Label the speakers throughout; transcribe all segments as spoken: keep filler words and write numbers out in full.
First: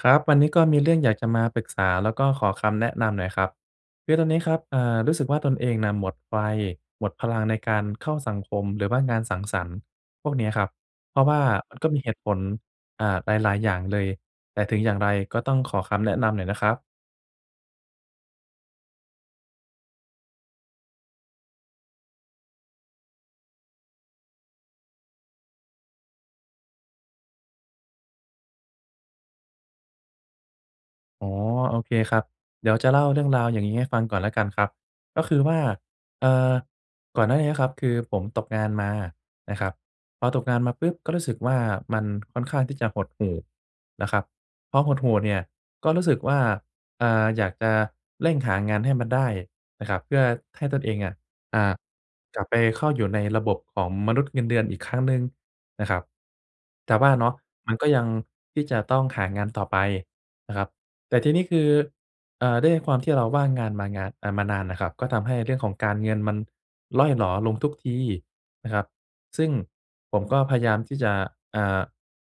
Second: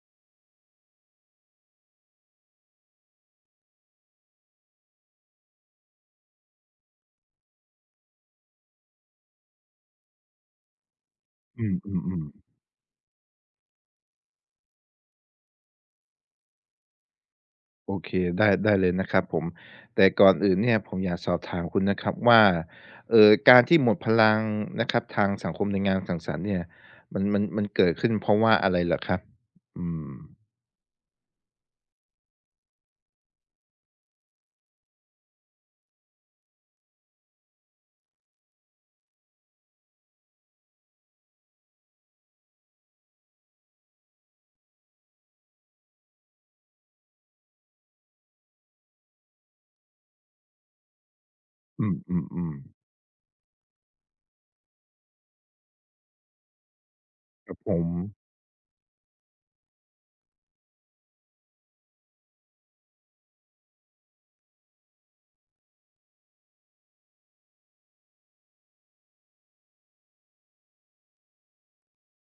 Speaker 1: ครับวันนี้ก็มีเรื่องอยากจะมาปรึกษาแล้วก็ขอคำแนะนำหน่อยครับคือตอนนี้ครับอ่ารู้สึกว่าตนเองน่ะหมดไฟหมดพลังในการเข้าสังคมหรือว่างานสังสรรค์พวกเนี้ยครับเพราะว่า
Speaker 2: อื
Speaker 1: มั
Speaker 2: ม
Speaker 1: นก็
Speaker 2: อื
Speaker 1: มี
Speaker 2: ม
Speaker 1: เห
Speaker 2: อื
Speaker 1: ตุ
Speaker 2: ม
Speaker 1: ผลอ่าหลายๆอย่างเลยแต่ถึงอย่างไรก็ต้องขอคำแนะนำหน่อยนะครับ
Speaker 2: โอเคได้ได้เลยนะครับผมแต่ก่อนอื่นเนี่ยผมอยากสอบถามคุณนะครับว่าเออการที่หมดพลังนะครับทางสังคมในงานสังสรรค์เนี่ยมันมันมันเกิดขึ้นเพราะว่าอะไรเหรอครับอืม
Speaker 1: อ๋อโอเคครับเดี๋ยวจะเล่าเรื่องราวอย่างนี้ให้ฟังก่อนแล้วกันครับก็คือว่าเอ่อก่อนหน้านี้ครับคือผมตกงานมานะครับพอตกงานมาปุ๊บก็รู้สึกว่ามันค่อนข้างที่จะหดหู่นะครับพอหดหู่เนี่ยก็รู้สึกว่าอ่าอยากจะเร่งหางานให้มันได้นะครับเพื่อให้ตนเองอะอ่า
Speaker 2: อื
Speaker 1: กลับ
Speaker 2: ม
Speaker 1: ไปเข้าอยู่ในระบบของมนุษย์เงินเดือนอีกครั้งหนึ่งนะครับแต่ว่าเนาะ
Speaker 2: ๆๆครับผ
Speaker 1: มันก็
Speaker 2: ม
Speaker 1: ยังที่จะต้องหางานต่อไปนะครับ แต่ทีนี้คือเอ่อด้วยความที่เราว่างงานมางานอ่ามานานน่ะครับก็ทำให้เรื่องของการเงินมันร่อยหรอลงทุกทีนะครับซึ่งผมก็พยายามที่จะอ่า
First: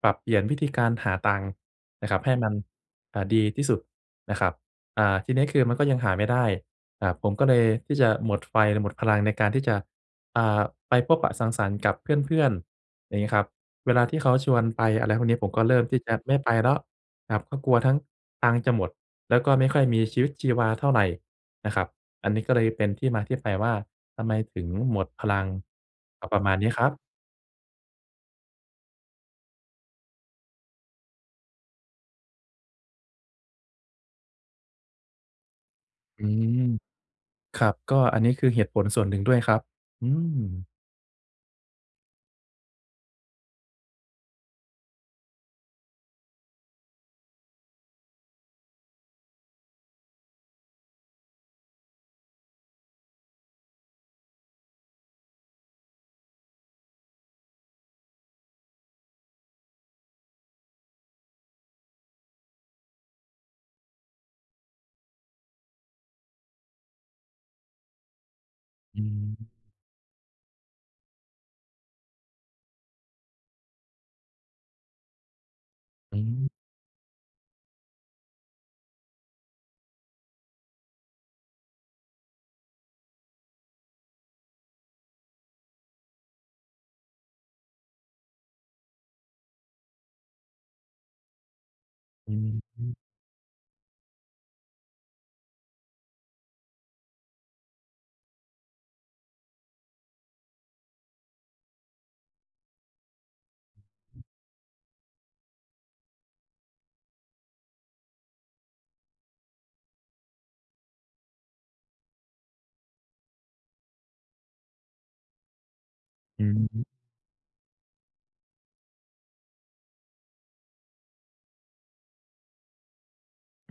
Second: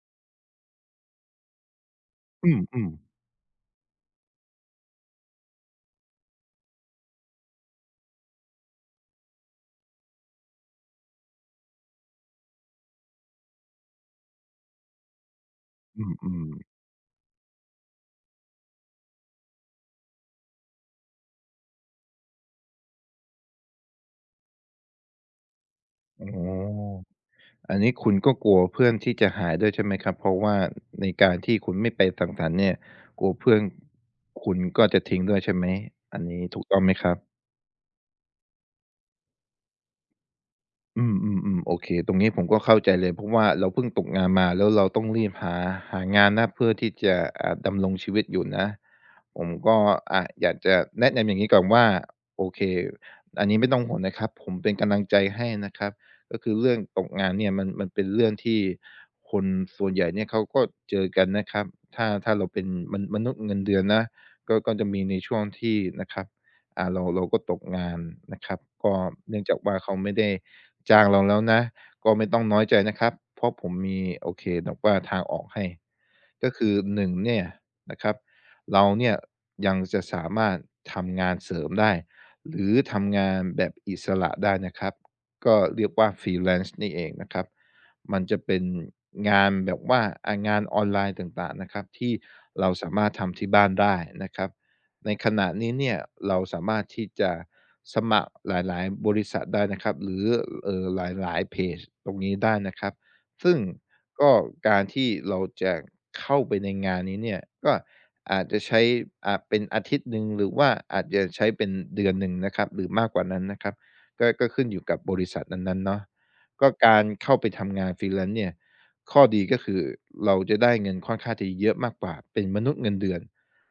Speaker 1: ปรับเปลี่ยนวิธีการหาตังค์นะครับให้มั
Speaker 2: อื
Speaker 1: น
Speaker 2: มอืม
Speaker 1: อ่าดีที่สุดนะครับอ่าทีนี้คือมันก็ยังหาไม่ได้อ่าผมก็เลยที่จะหมดไฟหมดพลังในการที่จะอ่าไปพบปะสังสรรค์กับเพื่อนๆอย่างงี้ครับเวลาที่เขาชวนไปอะไรพวกนี้ผมก็เริ่ม
Speaker 2: อ
Speaker 1: ที่จะ
Speaker 2: ื
Speaker 1: ไม่ไป
Speaker 2: ม
Speaker 1: แล้ว ครับก็กลัวทั้งตังค์จะหมดแล้วก็ไม่ค่อยมีชีวิตชีวาเท่าไรนะครับอันนี้ก็เลยเป็นที่มาที่ไปว่าทำไมถึงหมดพลัง
Speaker 2: ๆอ๋
Speaker 1: ก็ประมาณนี้ครั
Speaker 2: อ
Speaker 1: บ
Speaker 2: อันนี้คุณก็กลัวเพื่อนที่จะหายด้วยใช่ไหมครับเพราะว่าในการที่คุณไม่ไปสังสรรค์เนี่ยกลัวเพื่อนคุณก็จะทิ้งด้วยใช่ไหมอั
Speaker 1: อื
Speaker 2: นนี้
Speaker 1: ม
Speaker 2: ถูกต้องไหมครับ
Speaker 1: ครับก็อันนี้คือเหตุผลส่วนหนึ่งด้วยครับอืม
Speaker 2: อืมอืๆโอเคตรงนี้ผมก็เข้าใจเลยเพราะว่าเราเพิ่งตกงานมาแล้วเราต้องรีบหาหางานนะเพื่อที่จะอ่าดำรงชีวิตอยู่นะผมก็อ่ะอยากจะแนะนำอย่างนี้ก่อนว่าโอเคอันนี้ไม่ต้องห่วงนะครับผมเป็นกำลังใจให้นะครับก็คือเรื่องตกงานเนี่ยมันมันเป็นเรื่องที่คนส่วนใหญ่เนี่ยเขาก็เจอกันนะครับถ้าถ้าเราเป็นมนมนุษย์เงินเดือนนะก็ก็จะมีในช่วงที่นะครับอ่าเราเราก็ตกงานนะครับก็
Speaker 1: อื
Speaker 2: เนื่องจาก
Speaker 1: ม
Speaker 2: ว่าเขาไม่ได้ จ้างเราแล้วนะก็ไม่ต้องน้อยใจนะครับเพราะผมมีโอเคแบบว่าทางออกให้
Speaker 1: อืม
Speaker 2: ก็คือหนึ่งเนี่ยนะครับเราเนี่ยยังจะสามารถทำงานเสริมได้หรือทำงานแบบอิสระได้นะครับก็เรียกว่า Freelance นี่เองนะครับมันจะเป็นงานแบบว่าอ่างานออนไลน์ต่างๆนะครับที่
Speaker 1: อื
Speaker 2: เรา
Speaker 1: ม
Speaker 2: สามารถทำที่บ้านได้นะครับ ในขณะนี้เนี่ยเราสามารถที่จะสมัครหลายๆบริษัทได้นะครับหรือเอ่อหลายๆเพจตรงนี้ได้นะครับซึ่งก็การที่เราจะเข้าไปในงานนี้เนี่ยก็อาจจะใช้อ่าเป็นอาทิตย์หนึ่งหรือว่าอาจจะใช้เป็นเดือนหนึ่งนะครับหรือมากกว่านั้นนะครับก็ก็ขึ้นอยู่กับบริษัทนั้นๆเนาะ
Speaker 1: อื
Speaker 2: ก็กา
Speaker 1: ม
Speaker 2: รเข้าไปทำงาน Freelance เนี่ยข้อดีก็คือเราจะได้เงินค่อนข้างจะเยอะมากกว่าเป็นมนุษย์เงินเดือน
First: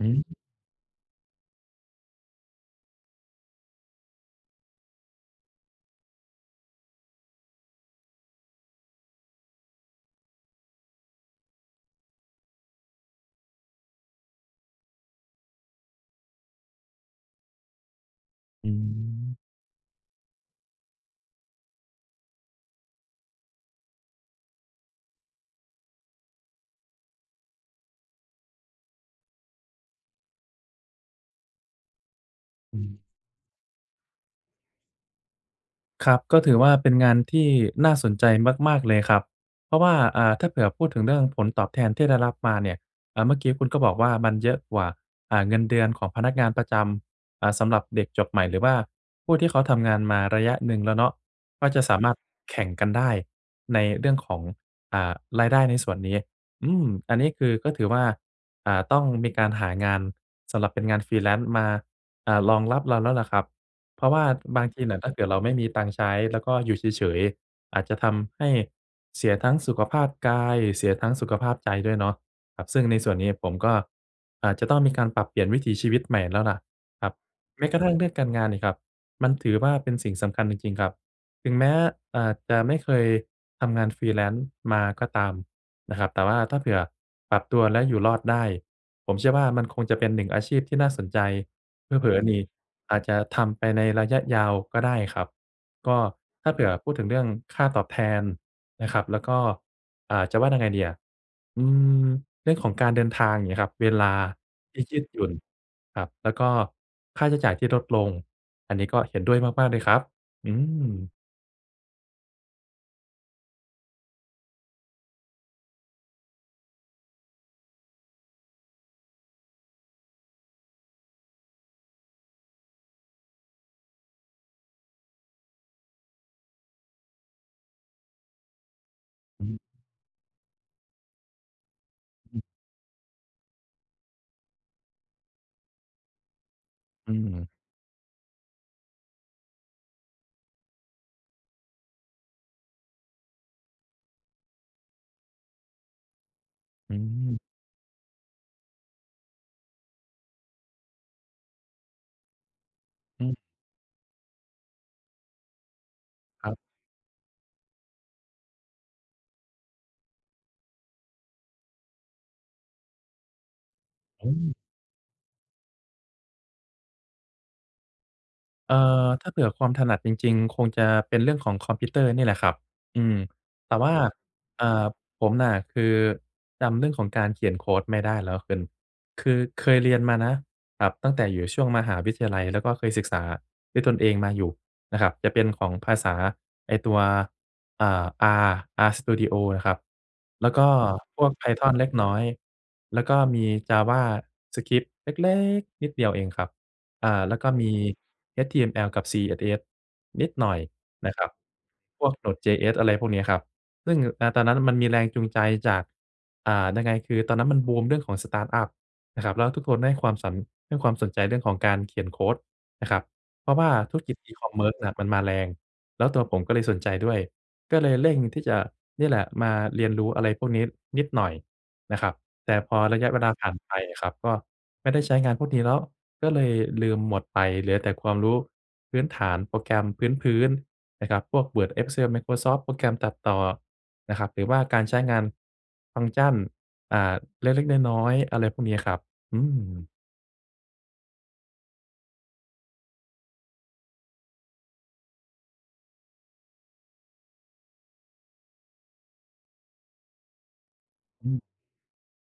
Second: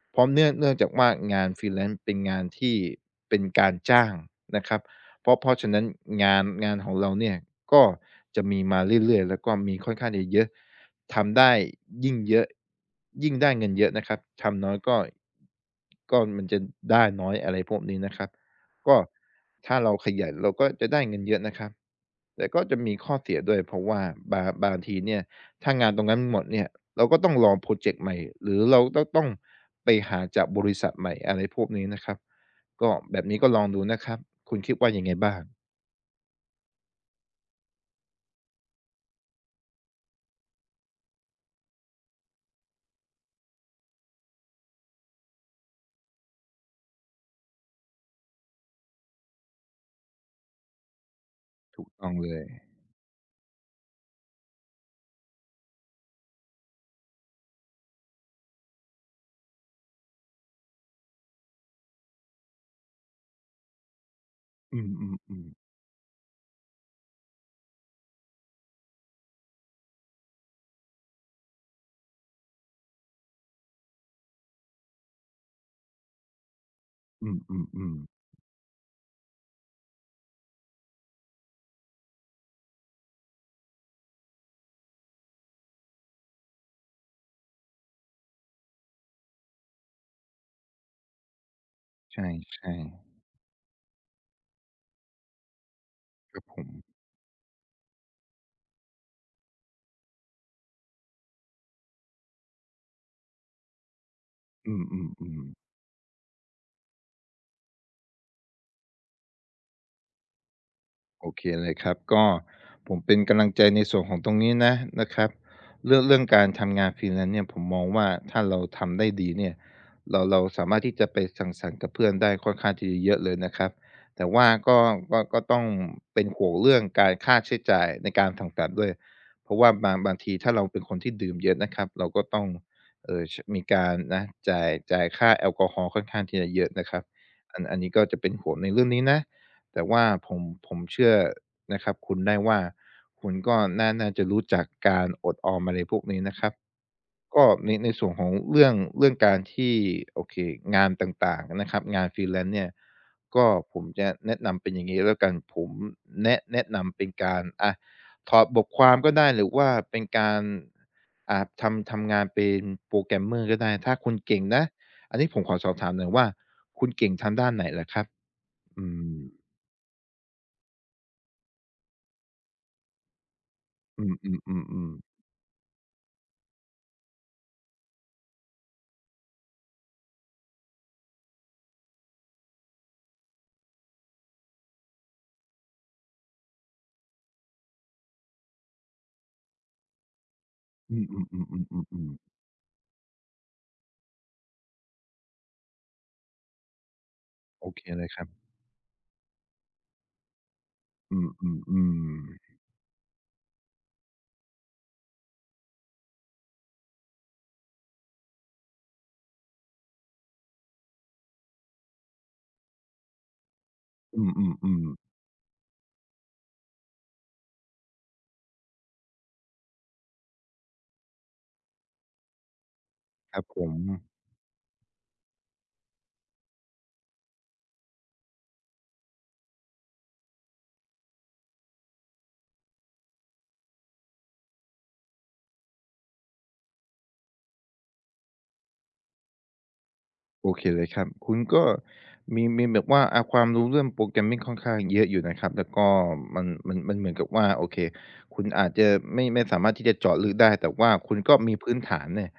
Speaker 1: อื
Speaker 2: เพราะ
Speaker 1: ม
Speaker 2: เนื่องเนื่องจากว่างานฟรีแลนซ์เป็นงานที่เป็นการจ้างนะครับเพราะเพราะฉะนั้นงานงานของเราเนี่ยก็จะมีมาเรื่อยๆแล้วก็มีค่อนข้างจะเยอะทำได้ยิ่งเยอะยิ่งได้เงินเยอะนะครับทำน้อยก็ก็มันจะได้น้อยอะไรพวกนี้นะครับ
Speaker 1: อื
Speaker 2: ก็
Speaker 1: ม
Speaker 2: ถ้าเราขยันเราก็จะได้เงินเยอะนะครับแต่ก็จะมีข้อเสียด้วยเพราะว่าบางบางทีเนี่ยถ้างานตรงนั้นหมดเนี่ย เราก็ต้องลองโพรเจกต์ใหม่หรือเราก็ต้องไปหาจากบริษัทใหม่อะไรพวกนี้นะครับ
Speaker 1: อื
Speaker 2: ก็
Speaker 1: ม
Speaker 2: แบบนี้ก็ลองดูนะครับคุณคิดว่ายังไงบ้าง
Speaker 1: ครับก็ถือว่าเป็นงานที่น่าสนใจมากๆเลยครับเพราะว่าอ่าถ้าเผื่อพูดถึงเรื่องผลตอบแทนที่ได้รับมาเนี่ยอ่าเมื่อกี้คุณก็บอกว่ามันเยอะกว่าอ่าเงินเดือนของพนักงานประจำอ่าสำหรับเด็กจบใหม่หรือว่าผู้ที่เขาทำงานมาระยะหนึ่งแล้วเนาะก็จะ
Speaker 2: ถูก
Speaker 1: สา
Speaker 2: ต้
Speaker 1: มา
Speaker 2: อ
Speaker 1: ร
Speaker 2: ง
Speaker 1: ถ
Speaker 2: เลย
Speaker 1: แข่งกันได้ในเรื่องของอ่ารายได้ในส่วนนี้อืมอันนี้คือก็ถือว่าอ่าต้องมีการหางานสำหรับเป็นงาน Freelance มาอ่ารองรับเราแล้วล่ะครับ เพราะว่าบาง
Speaker 2: อื
Speaker 1: ทีน่ะถ้าเกิดเรา
Speaker 2: ม
Speaker 1: ไม่
Speaker 2: ๆๆ
Speaker 1: มีตังค์ใช้แล้วก็อยู่เฉยๆอาจจะทำให้เสียทั้งสุขภาพกายเสียทั้งสุขภาพใจด้วยเนาะครับซึ่งในส่วนนี้ผมก็อาจจะต้องมีการปรับเปลี่ยนวิถีชีวิตใหม่แล้วล่ะครับ
Speaker 2: อื
Speaker 1: แม้กระทั่
Speaker 2: ม
Speaker 1: งเรื่
Speaker 2: ๆ
Speaker 1: องกา
Speaker 2: ๆ
Speaker 1: รงานนี่ครับมันถือว่าเป็นสิ่งสำคัญจริงๆครับถึงแม้อ่าจะไม่เคยทำงาน freelance มาก็ตามนะครับแต่ว่าถ้าเผื่อปรับตัวและอยู่รอดได้ผมเชื่อว่ามันคงจะเป็นหนึ่งอาชีพที่น่าสนใจ เผลอ
Speaker 2: ใช่
Speaker 1: ๆนี่อาจจะทำไปในระยะยาวก็ได้ครับก็
Speaker 2: ๆ
Speaker 1: ถ้า
Speaker 2: ผ
Speaker 1: เผื่
Speaker 2: ม
Speaker 1: อพูดถึงเรื่องค่าตอบแทนนะครับแล้วก็อ่าจะว่ายังไงดีอะอืมเรื่องของการเดินทางอย่างเงี้ยครับเวลา
Speaker 2: อื
Speaker 1: ที่ยืดหยุ่น
Speaker 2: มๆๆ
Speaker 1: ครับแล้วก็ค่าใช้จ่ายที่ลดลงอันนี้ก็เห็นด้วยมากๆเลยครับอืม
Speaker 2: โอเคเลยครับก็ผมเป็นกำลังใจในส่วนของตรงนี้นะนะครับเรื่องเรื่องการทำงานฟร e e l a n c เนี่ยผมมองว่าถ้าเราทำได้ดีเนี่ยเราเราสามารถที่จะไปสังสรรค์กับเพื่อนได้ค่อนข้างที่จะเยอะเลยนะครับแต่ว่าก็ก็ก็ต้องเป็นห่วงเรื่องการค่าใช้จ่ายในการสังสรรค์ด้วย
Speaker 1: อื
Speaker 2: เพราะ
Speaker 1: อ
Speaker 2: ว่าบางบางทีถ้าเราเป็นคนที่ดื่มเยอะนะครับเราก็ต้องเออมีการนะจ่ายจ่ายค่าแอลกอฮอล์ค่อนข้างที่จะเยอะนะครับ
Speaker 1: อืม
Speaker 2: อันอันนี้ก็จะเป็นห่วงในเรื่องนี้นะ แต่ว่าผมผมเชื่อนะครับคุณได้ว่าคุณก็น่าน่าจะรู้จักการอดออมอะไรพวกนี้นะครับ
Speaker 1: อืม
Speaker 2: ก็ในในส่วนของเรื่องเรื่องการที่โอเคงานต่างๆนะครับงาน freelance เนี่ย
Speaker 1: อื
Speaker 2: ก็
Speaker 1: ม
Speaker 2: ผมจะแนะนำเป็นอย่างงี้แล้วกันผมแนะ
Speaker 1: ครั
Speaker 2: แนะ
Speaker 1: บ
Speaker 2: นำเป็นการอะถอดบทความก็ได้หรือว่าเป็นการอ่าทำทำงานเป็นโปรแกรมเมอร์ก็ได้ถ้าคุณ
Speaker 1: อื
Speaker 2: เก่ง
Speaker 1: ม
Speaker 2: นะอันนี้ผมขอสอบถามหน่อยว่าคุณเก่งทางด้านไหนเหรอครับ
Speaker 1: เอ่
Speaker 2: อื
Speaker 1: อ
Speaker 2: ม
Speaker 1: ถ้าเผื่อความถนัดจริงๆคงจะเป็นเรื่องของคอมพิวเตอร์นี่แหละครับอืมแต่ว่า
Speaker 2: อืม
Speaker 1: อ่า
Speaker 2: ๆๆๆ
Speaker 1: ผมน่ะคือจำเรื่องของการเขียนโคดไม่ได้แล้วคุณคือเคยเรียนมานะครับตั้งแต่อยู่ช่วงมหาวิทยาลัยแล้วก็เคยศึกษาด้วยตนเองมาอยู่นะครับจะเป็นของภาษาไอ้ตัวอ่า R R Studio นะครับแล้วก็
Speaker 2: อืม
Speaker 1: พ
Speaker 2: อืม
Speaker 1: วก
Speaker 2: อืมอืม
Speaker 1: ไพธอน
Speaker 2: อืม
Speaker 1: เล็ก
Speaker 2: อืมอื
Speaker 1: น้อย
Speaker 2: ม
Speaker 1: แล้วก็มี จาวาสคริปต์ เล็กๆนิดเดียวเองครับ อ่าแล้วก็มี
Speaker 2: โอเคเลยครับ
Speaker 1: เอช ที เอ็ม แอล กับ ซี เอส เอส นิดหน่อยนะ
Speaker 2: อื
Speaker 1: ครับพ
Speaker 2: ม
Speaker 1: วก
Speaker 2: ๆๆ
Speaker 1: โหนดเจเอส อะไรพวกนี้ครับซึ่งอ่าตอนนั้นมันมีแรงจูงใจจากอ่ายังไงคือตอนนั้นมันบูมเรื่องของสตาร์ตอัปนะครับแล้วทุกคนให้ความสนให้ความสนใจเรื่องของการเขียนโคดนะครับเพราะว่าธุรกิจ
Speaker 2: อื
Speaker 1: อี
Speaker 2: ม
Speaker 1: ค
Speaker 2: อื
Speaker 1: อ
Speaker 2: ม
Speaker 1: มเมิ
Speaker 2: อื
Speaker 1: ร์ซ
Speaker 2: มอื
Speaker 1: น่ะ
Speaker 2: ม
Speaker 1: มันมาแรงแล้วตัวผมก็เลยสนใจด้วยก็เลยเร่งที่จะเนี่ยแหละมาเรียนรู้อะไรพวกนี้นิดหน่อยนะครับแต่พอระยะเวลา
Speaker 2: ครับ
Speaker 1: ผ่าน
Speaker 2: ผ
Speaker 1: ไป
Speaker 2: ม
Speaker 1: อะครับก็ไม่ได้ใช้งานพวกนี้แล้ว ก็เลยลืมหมดไปเหลือแต่ความรู้พื้นฐานโปรแกรมพื้นๆนะครับพวก เวิร์ด เอ็กเซล ไมโครซอฟท์ โปรแกรมตัดต่อนะครับหรือว่าการใช้งานฟังก์ชันอ่าเล็กๆน้อยๆอะไรพวกนี้ครับอืม
Speaker 2: โอเคเลยครับ คุณก็มีมีแบบว่าอาความรู้เรื่อง Programming ค่อนข้างเยอะอยู่นะครับแล้วก็มันมันมันเหมือนกับว่าโอเคคุณอาจจะไม่ไม่สามารถที่จะเจาะลึกได้ แต่ว่าคุณ
Speaker 1: อื
Speaker 2: ก็มี
Speaker 1: ม
Speaker 2: พื้นฐานเนี่ย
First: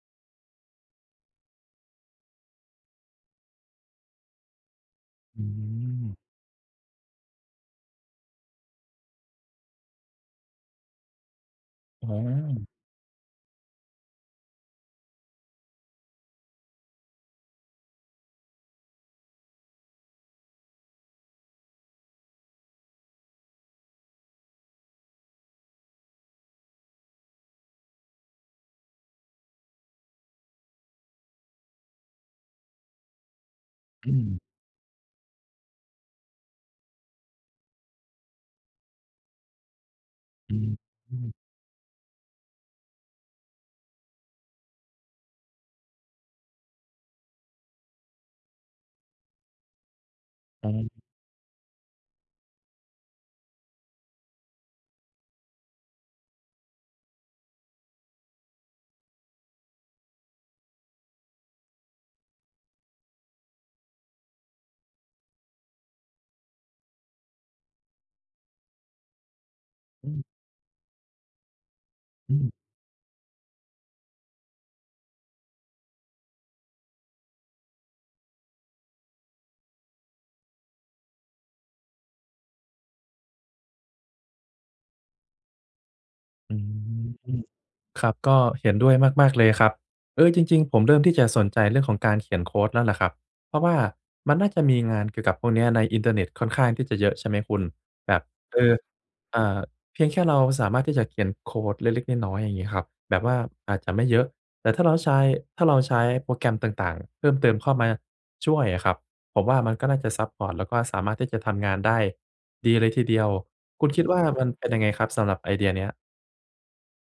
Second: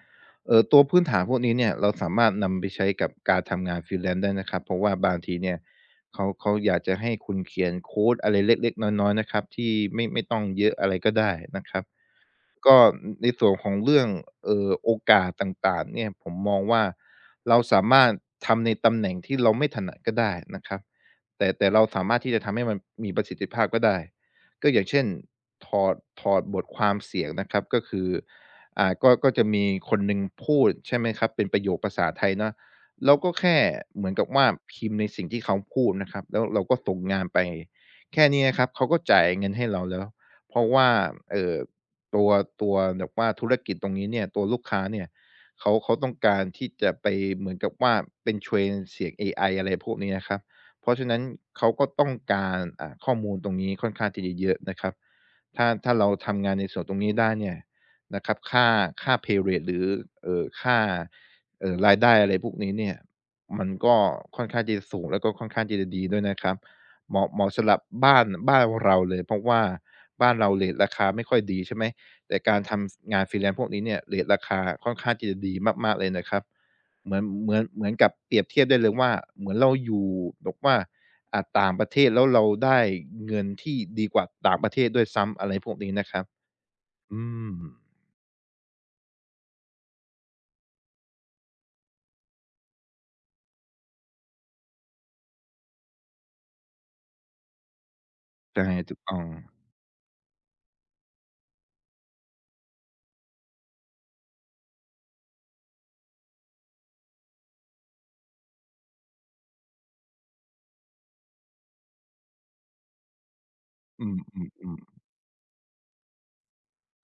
Speaker 2: เอ่อตัวพื้นฐานพวกนี้เนี่ยเราสามารถนำไปใช้กับการทำงาน Freelance ได้นะครับเพราะว่าบางที
Speaker 1: อื
Speaker 2: เนี่ยเขา
Speaker 1: ม
Speaker 2: เขาอยากจะให้คุณเขียนโคดอะไรเล็กๆน้อยๆนะครับที่ไม่ไม่ต้องเยอะอะไรก็ได้นะครับ
Speaker 1: อ๋อ
Speaker 2: ก็ในส่วนของเรื่องเอ่อโอกาสต่างๆเนี่ยผมมองว่าเราสามารถทำในตำแหน่งที่เราไม่ถนัดก็ได้นะครับแต่แต่เราสามารถที่จะทำให้มันมีประสิทธิภาพก็ได้ก็อย่างเช่นถอดถอดบทความเสียงนะครับก็คืออ่าก็ก็จะมีคนหนึ่งพูดใช่ไหมครับเป็นประโยคภาษาไทยเนาะเราก็แค่เหมือ
Speaker 1: อื
Speaker 2: นกับ
Speaker 1: ม
Speaker 2: ว่าพิมพ์ในสิ่งที่เขาพูดนะครับแล้วเราก็ส่งงานไปแค่นี้นะครับเขาก็จ่ายเงินให้เราแล้วเพ
Speaker 1: อืม
Speaker 2: ราะว่า
Speaker 1: อืม
Speaker 2: เอ่อ ตัวตัวแบบว่าธุรกิจตรงนี้เนี่ยตัวลูกค้าเนี่ยเขาเขาต้องการที่จะไปเหมือนกับว่าเป็น train เสียงเอไออะไรพวกนี้นะครับ
Speaker 1: อ๋
Speaker 2: เพราะ
Speaker 1: อ
Speaker 2: ฉะนั้นเขาก็ต้องการอ่าข้อมูลตรงนี้ค่อนข้างที่จะเยอะนะครับถ้าถ้าเราทำงานในส่วนตรงนี้ได้เนี่ยนะครับค่าค่า pay rate หรือเอ่อค่าเอ่อรายได้อะไรพวกนี้เนี่ยมันก็ค่อนข้างที่จะสูงแล้วก็ค่อนข้างที่จะดีด้วยนะครับเหมาะเหมาะสำหรับบ้านบ้านเราเลยเพราะว่า
Speaker 1: อื
Speaker 2: บ้าน
Speaker 1: ม
Speaker 2: เราเลทราคาไม่ค่อยดีใช่ไหม
Speaker 1: อื
Speaker 2: แต่
Speaker 1: ม
Speaker 2: การทำงาน freelance พวกนี้เนี่ยเรตราคาค่อนข้างที่จะดีมากๆเลยนะครับเหมือนเหมือนเหมือนกับเปรียบเทียบได้เลยว่าเหมือนเราอยู่แบบว่าอ่าต่างประเทศแล้วเราได้เงินที่ดีกว่าต่างประเทศด้วยซ้ำอะไรพวกนี้นะครับ
Speaker 1: อื
Speaker 2: อื
Speaker 1: ม
Speaker 2: ม
Speaker 1: ครับก็เห็นด้วยมากๆเลยครับเออจริงๆผมเริ่มที่จะสนใจเรื่องของการเขียนโคดแล้วล่ะครับเพราะว่ามันน่าจะมีงานเกี่ยวกับพวกเนี้ยในอินเทอร์เน็ตค่อนข้างที่จะเยอะใช่ไหมคุณแบบเอ
Speaker 2: ใช่
Speaker 1: อ
Speaker 2: ถูกต้อง
Speaker 1: อ่าเพียงแค่เราสามารถที่จะเขียนโคดเล็กๆน้อยๆอย่างงี้ครับแบบว่าอาจจะไม่เยอะแต่ถ้าเราใช้ถ้าเราใช้โปรแกรมต่างๆเพิ่มเติมเข้ามาช่วยอะครับผมว่ามันก็น่าจะซัปพอร์ตแล้วก็สามารถที่จะทำงานได้ดีเลยทีเดียวคุณคิ
Speaker 2: อื
Speaker 1: ดว่ามันเป็น
Speaker 2: ม
Speaker 1: ยังไง
Speaker 2: ๆๆ
Speaker 1: ครับสำหรับไอเดียเนี้ย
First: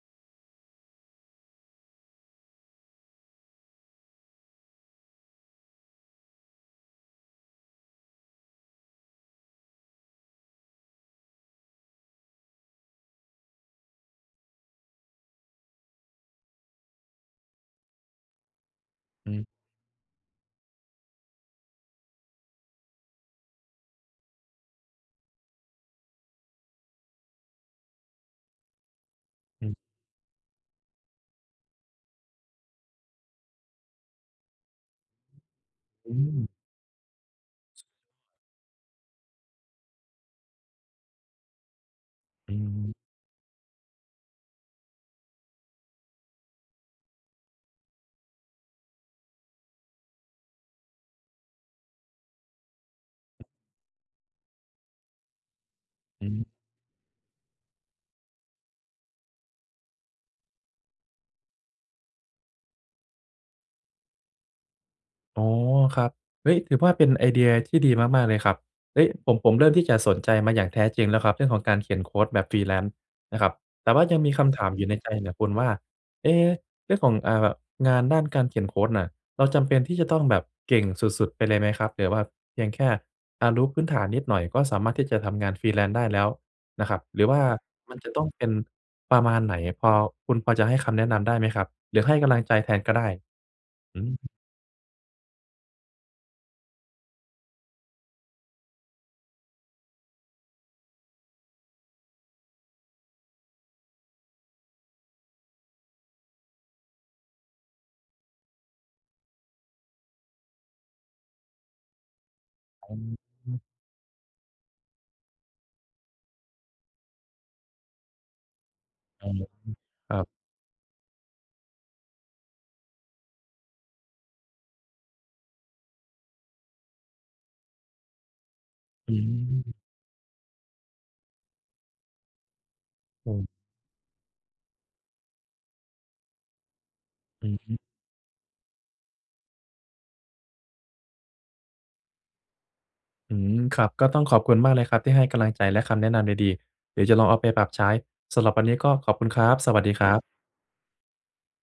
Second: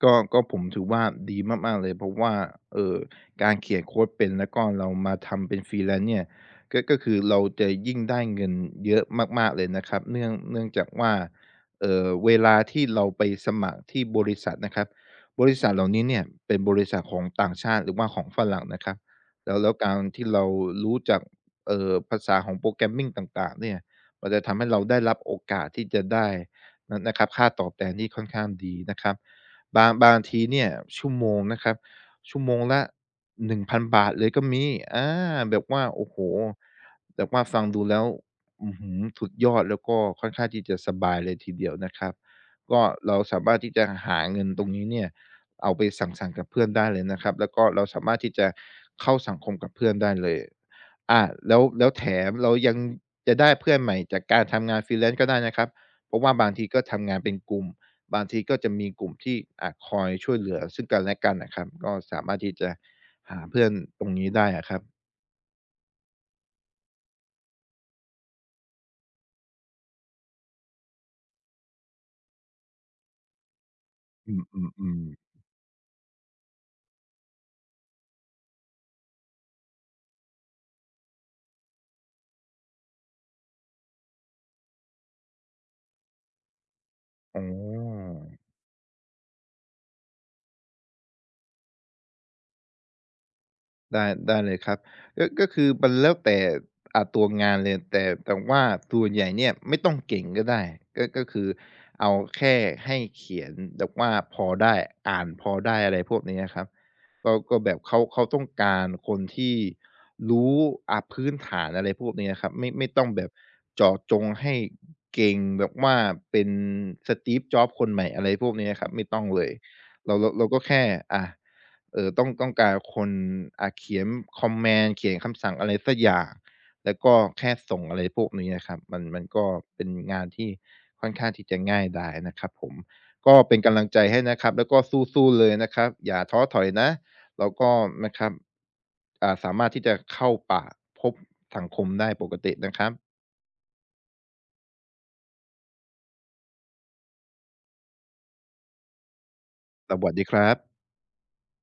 Speaker 2: ก็ก็ผมถือว่าดีมากๆเลยเพราะว่าเอ่อการเขียนโคดเป็นแล้วก็เรามาทำเป็น freelance เนี่ยก็ก็คือเราจะยิ่งได้เงินเยอะมากๆเลยนะครับเนื่องเนื่องจากว่าเอ่อเวลาที่เราไปสมัครที่บริษัทนะครับบริษัทเหล่านี้เนี่ยเป็นบริษัทของต่างชาติหรือว่าของฝรั่งนะครับ
Speaker 1: อือ
Speaker 2: แล้วแล้วการที่เรารู้จักเอ่อภาษาของ programming ต่างๆเนี่ยมันจะทำให้เราได้รับโอกาสที่จะได้นนะครับค่าตอบแทนที่ค่อนข้างดีนะครับ
Speaker 1: อือ
Speaker 2: บางบางทีเนี่ยชั่วโมงนะครับชั่วโมงละหนึ่งพันบาทเลยก็มีอาแบบว่าโอ้
Speaker 1: อื
Speaker 2: โฮ
Speaker 1: ม
Speaker 2: แบบว่าฟังดูแล้วอื้อฮือสุดยอดแล้วก็ค่อนข้างที่จะสบายเลยทีเดียวนะครับ
Speaker 1: อื
Speaker 2: ก็
Speaker 1: ม
Speaker 2: เราสามารถที่จะหาเงินตรงนี้เนี่ยเอาไปสังสรรค์กับเพื่อนได้เลยนะครับแล้วก็เราสามารถที่จะเข้าสังคมกับเพื่อนได้เลยอาแล้วแล้วแถมเรายังจะได้เพื่อนใหม่จากการทำงาน freelance ก็ได้นะครับเพราะ
Speaker 1: อื
Speaker 2: ว่า
Speaker 1: ม
Speaker 2: บางทีก็ทำงานเป็นกลุ่ม บางทีก็จะมีกลุ่มที่อะคอยช่วยเหลือซึ่งกันและกันนะครับก็สามารถที่จะหาเพื่อนตรงนี้ได้อะครับ
Speaker 1: อ๋อครับเฮ้ยถือว่าเป็นไอเดียที่ดีมากๆเลยครับเฮ้ยผมผมเริ่มที่จะสนใจมาอย่างแท้จริงแล้วครับเรื่องของการเขียนโคดแบบ Freelance นะครับ แต่ว่ายังมี
Speaker 2: อื
Speaker 1: คำถามอยู่ใน
Speaker 2: ม
Speaker 1: ใจ
Speaker 2: ๆ
Speaker 1: เนี่ย
Speaker 2: ๆ
Speaker 1: คุณว่า เอ๊เรื่องของอ่างานด้านการเขียนโคดน่ะเราจำเป็นที่จะต้องแบบเก่งสุดๆไปเลยไหมครับหรือว่าเพียงแค่อ่ารู้พื้นฐานนิดหน่อยก็สามารถที่จะทำงาน Freelance ได้แล้วนะครับหรือ
Speaker 2: อ๋
Speaker 1: ว่า
Speaker 2: อ
Speaker 1: มันจะต้องเป็นประมาณไหนพอคุณพอจะให้คำแนะนำได้ไหมครับหรือให้กำลังใจแทนก็ได้อื
Speaker 2: ได้
Speaker 1: ม
Speaker 2: ได้เลยครับก็ก็คือมันแล้วแต่อ่าตัวงานเลยแต่แต่ว่าส่วนใหญ่เนี่ยไม่ต้องเก่งก็ได้ก็ก็คือเอาแค่ให้เขียนแบบว่าพอได้อ่านพอได้อะไรพวกนี้อะครับก็ก็แบบเขาเขาต้องการคนที่รู้อ่าพื้นฐานอะไรพวกนี้อะครับไม่ไม่
Speaker 1: อื
Speaker 2: ต้องแบบ
Speaker 1: ม
Speaker 2: เจาะจงให้เก่งแบบว่าเป็น Steve Jobs คนใหม่อะไรพวกนี้อะครับไม่ต้อ
Speaker 1: เอ
Speaker 2: ง
Speaker 1: อ
Speaker 2: เลย
Speaker 1: ค
Speaker 2: เรา
Speaker 1: รับ
Speaker 2: เราเราก็แค่อ่า เอ่อต้องต้องการคนอ่าเขียนคอมแมนด์เขียนคำสั่งอะไรสักอย่างแล้วก็แค่ส่งอะไรพวกนี้อะครับมัน
Speaker 1: อื
Speaker 2: มันก็เป็
Speaker 1: ม
Speaker 2: นงานที่ค่อนข้างที่จะง่ายดายนะครับผม
Speaker 1: โอ
Speaker 2: ก็เป็น
Speaker 1: ้
Speaker 2: กำลังใจให้นะครับแล้วก็สู้ๆเลยนะครับอย่าท้อถอยนะแล้
Speaker 1: อื
Speaker 2: ว
Speaker 1: อ
Speaker 2: ก็
Speaker 1: ฮึ
Speaker 2: นะครับอ่าสามารถที่จะเข้าป่าพบสังคมได้ปกตินะครับ
Speaker 1: อืมครับ ก็ต้องขอบคุณมากเลยครับที่ให้กำลังใจและคำแนะนำดีๆเดี๋ยวจะลองเอาไปปรับใช้ สำหรับวันนี้ก็ขอบคุณครับ สวัสดี
Speaker 2: ส
Speaker 1: ค
Speaker 2: วั
Speaker 1: รั
Speaker 2: สดีค
Speaker 1: บ
Speaker 2: รับ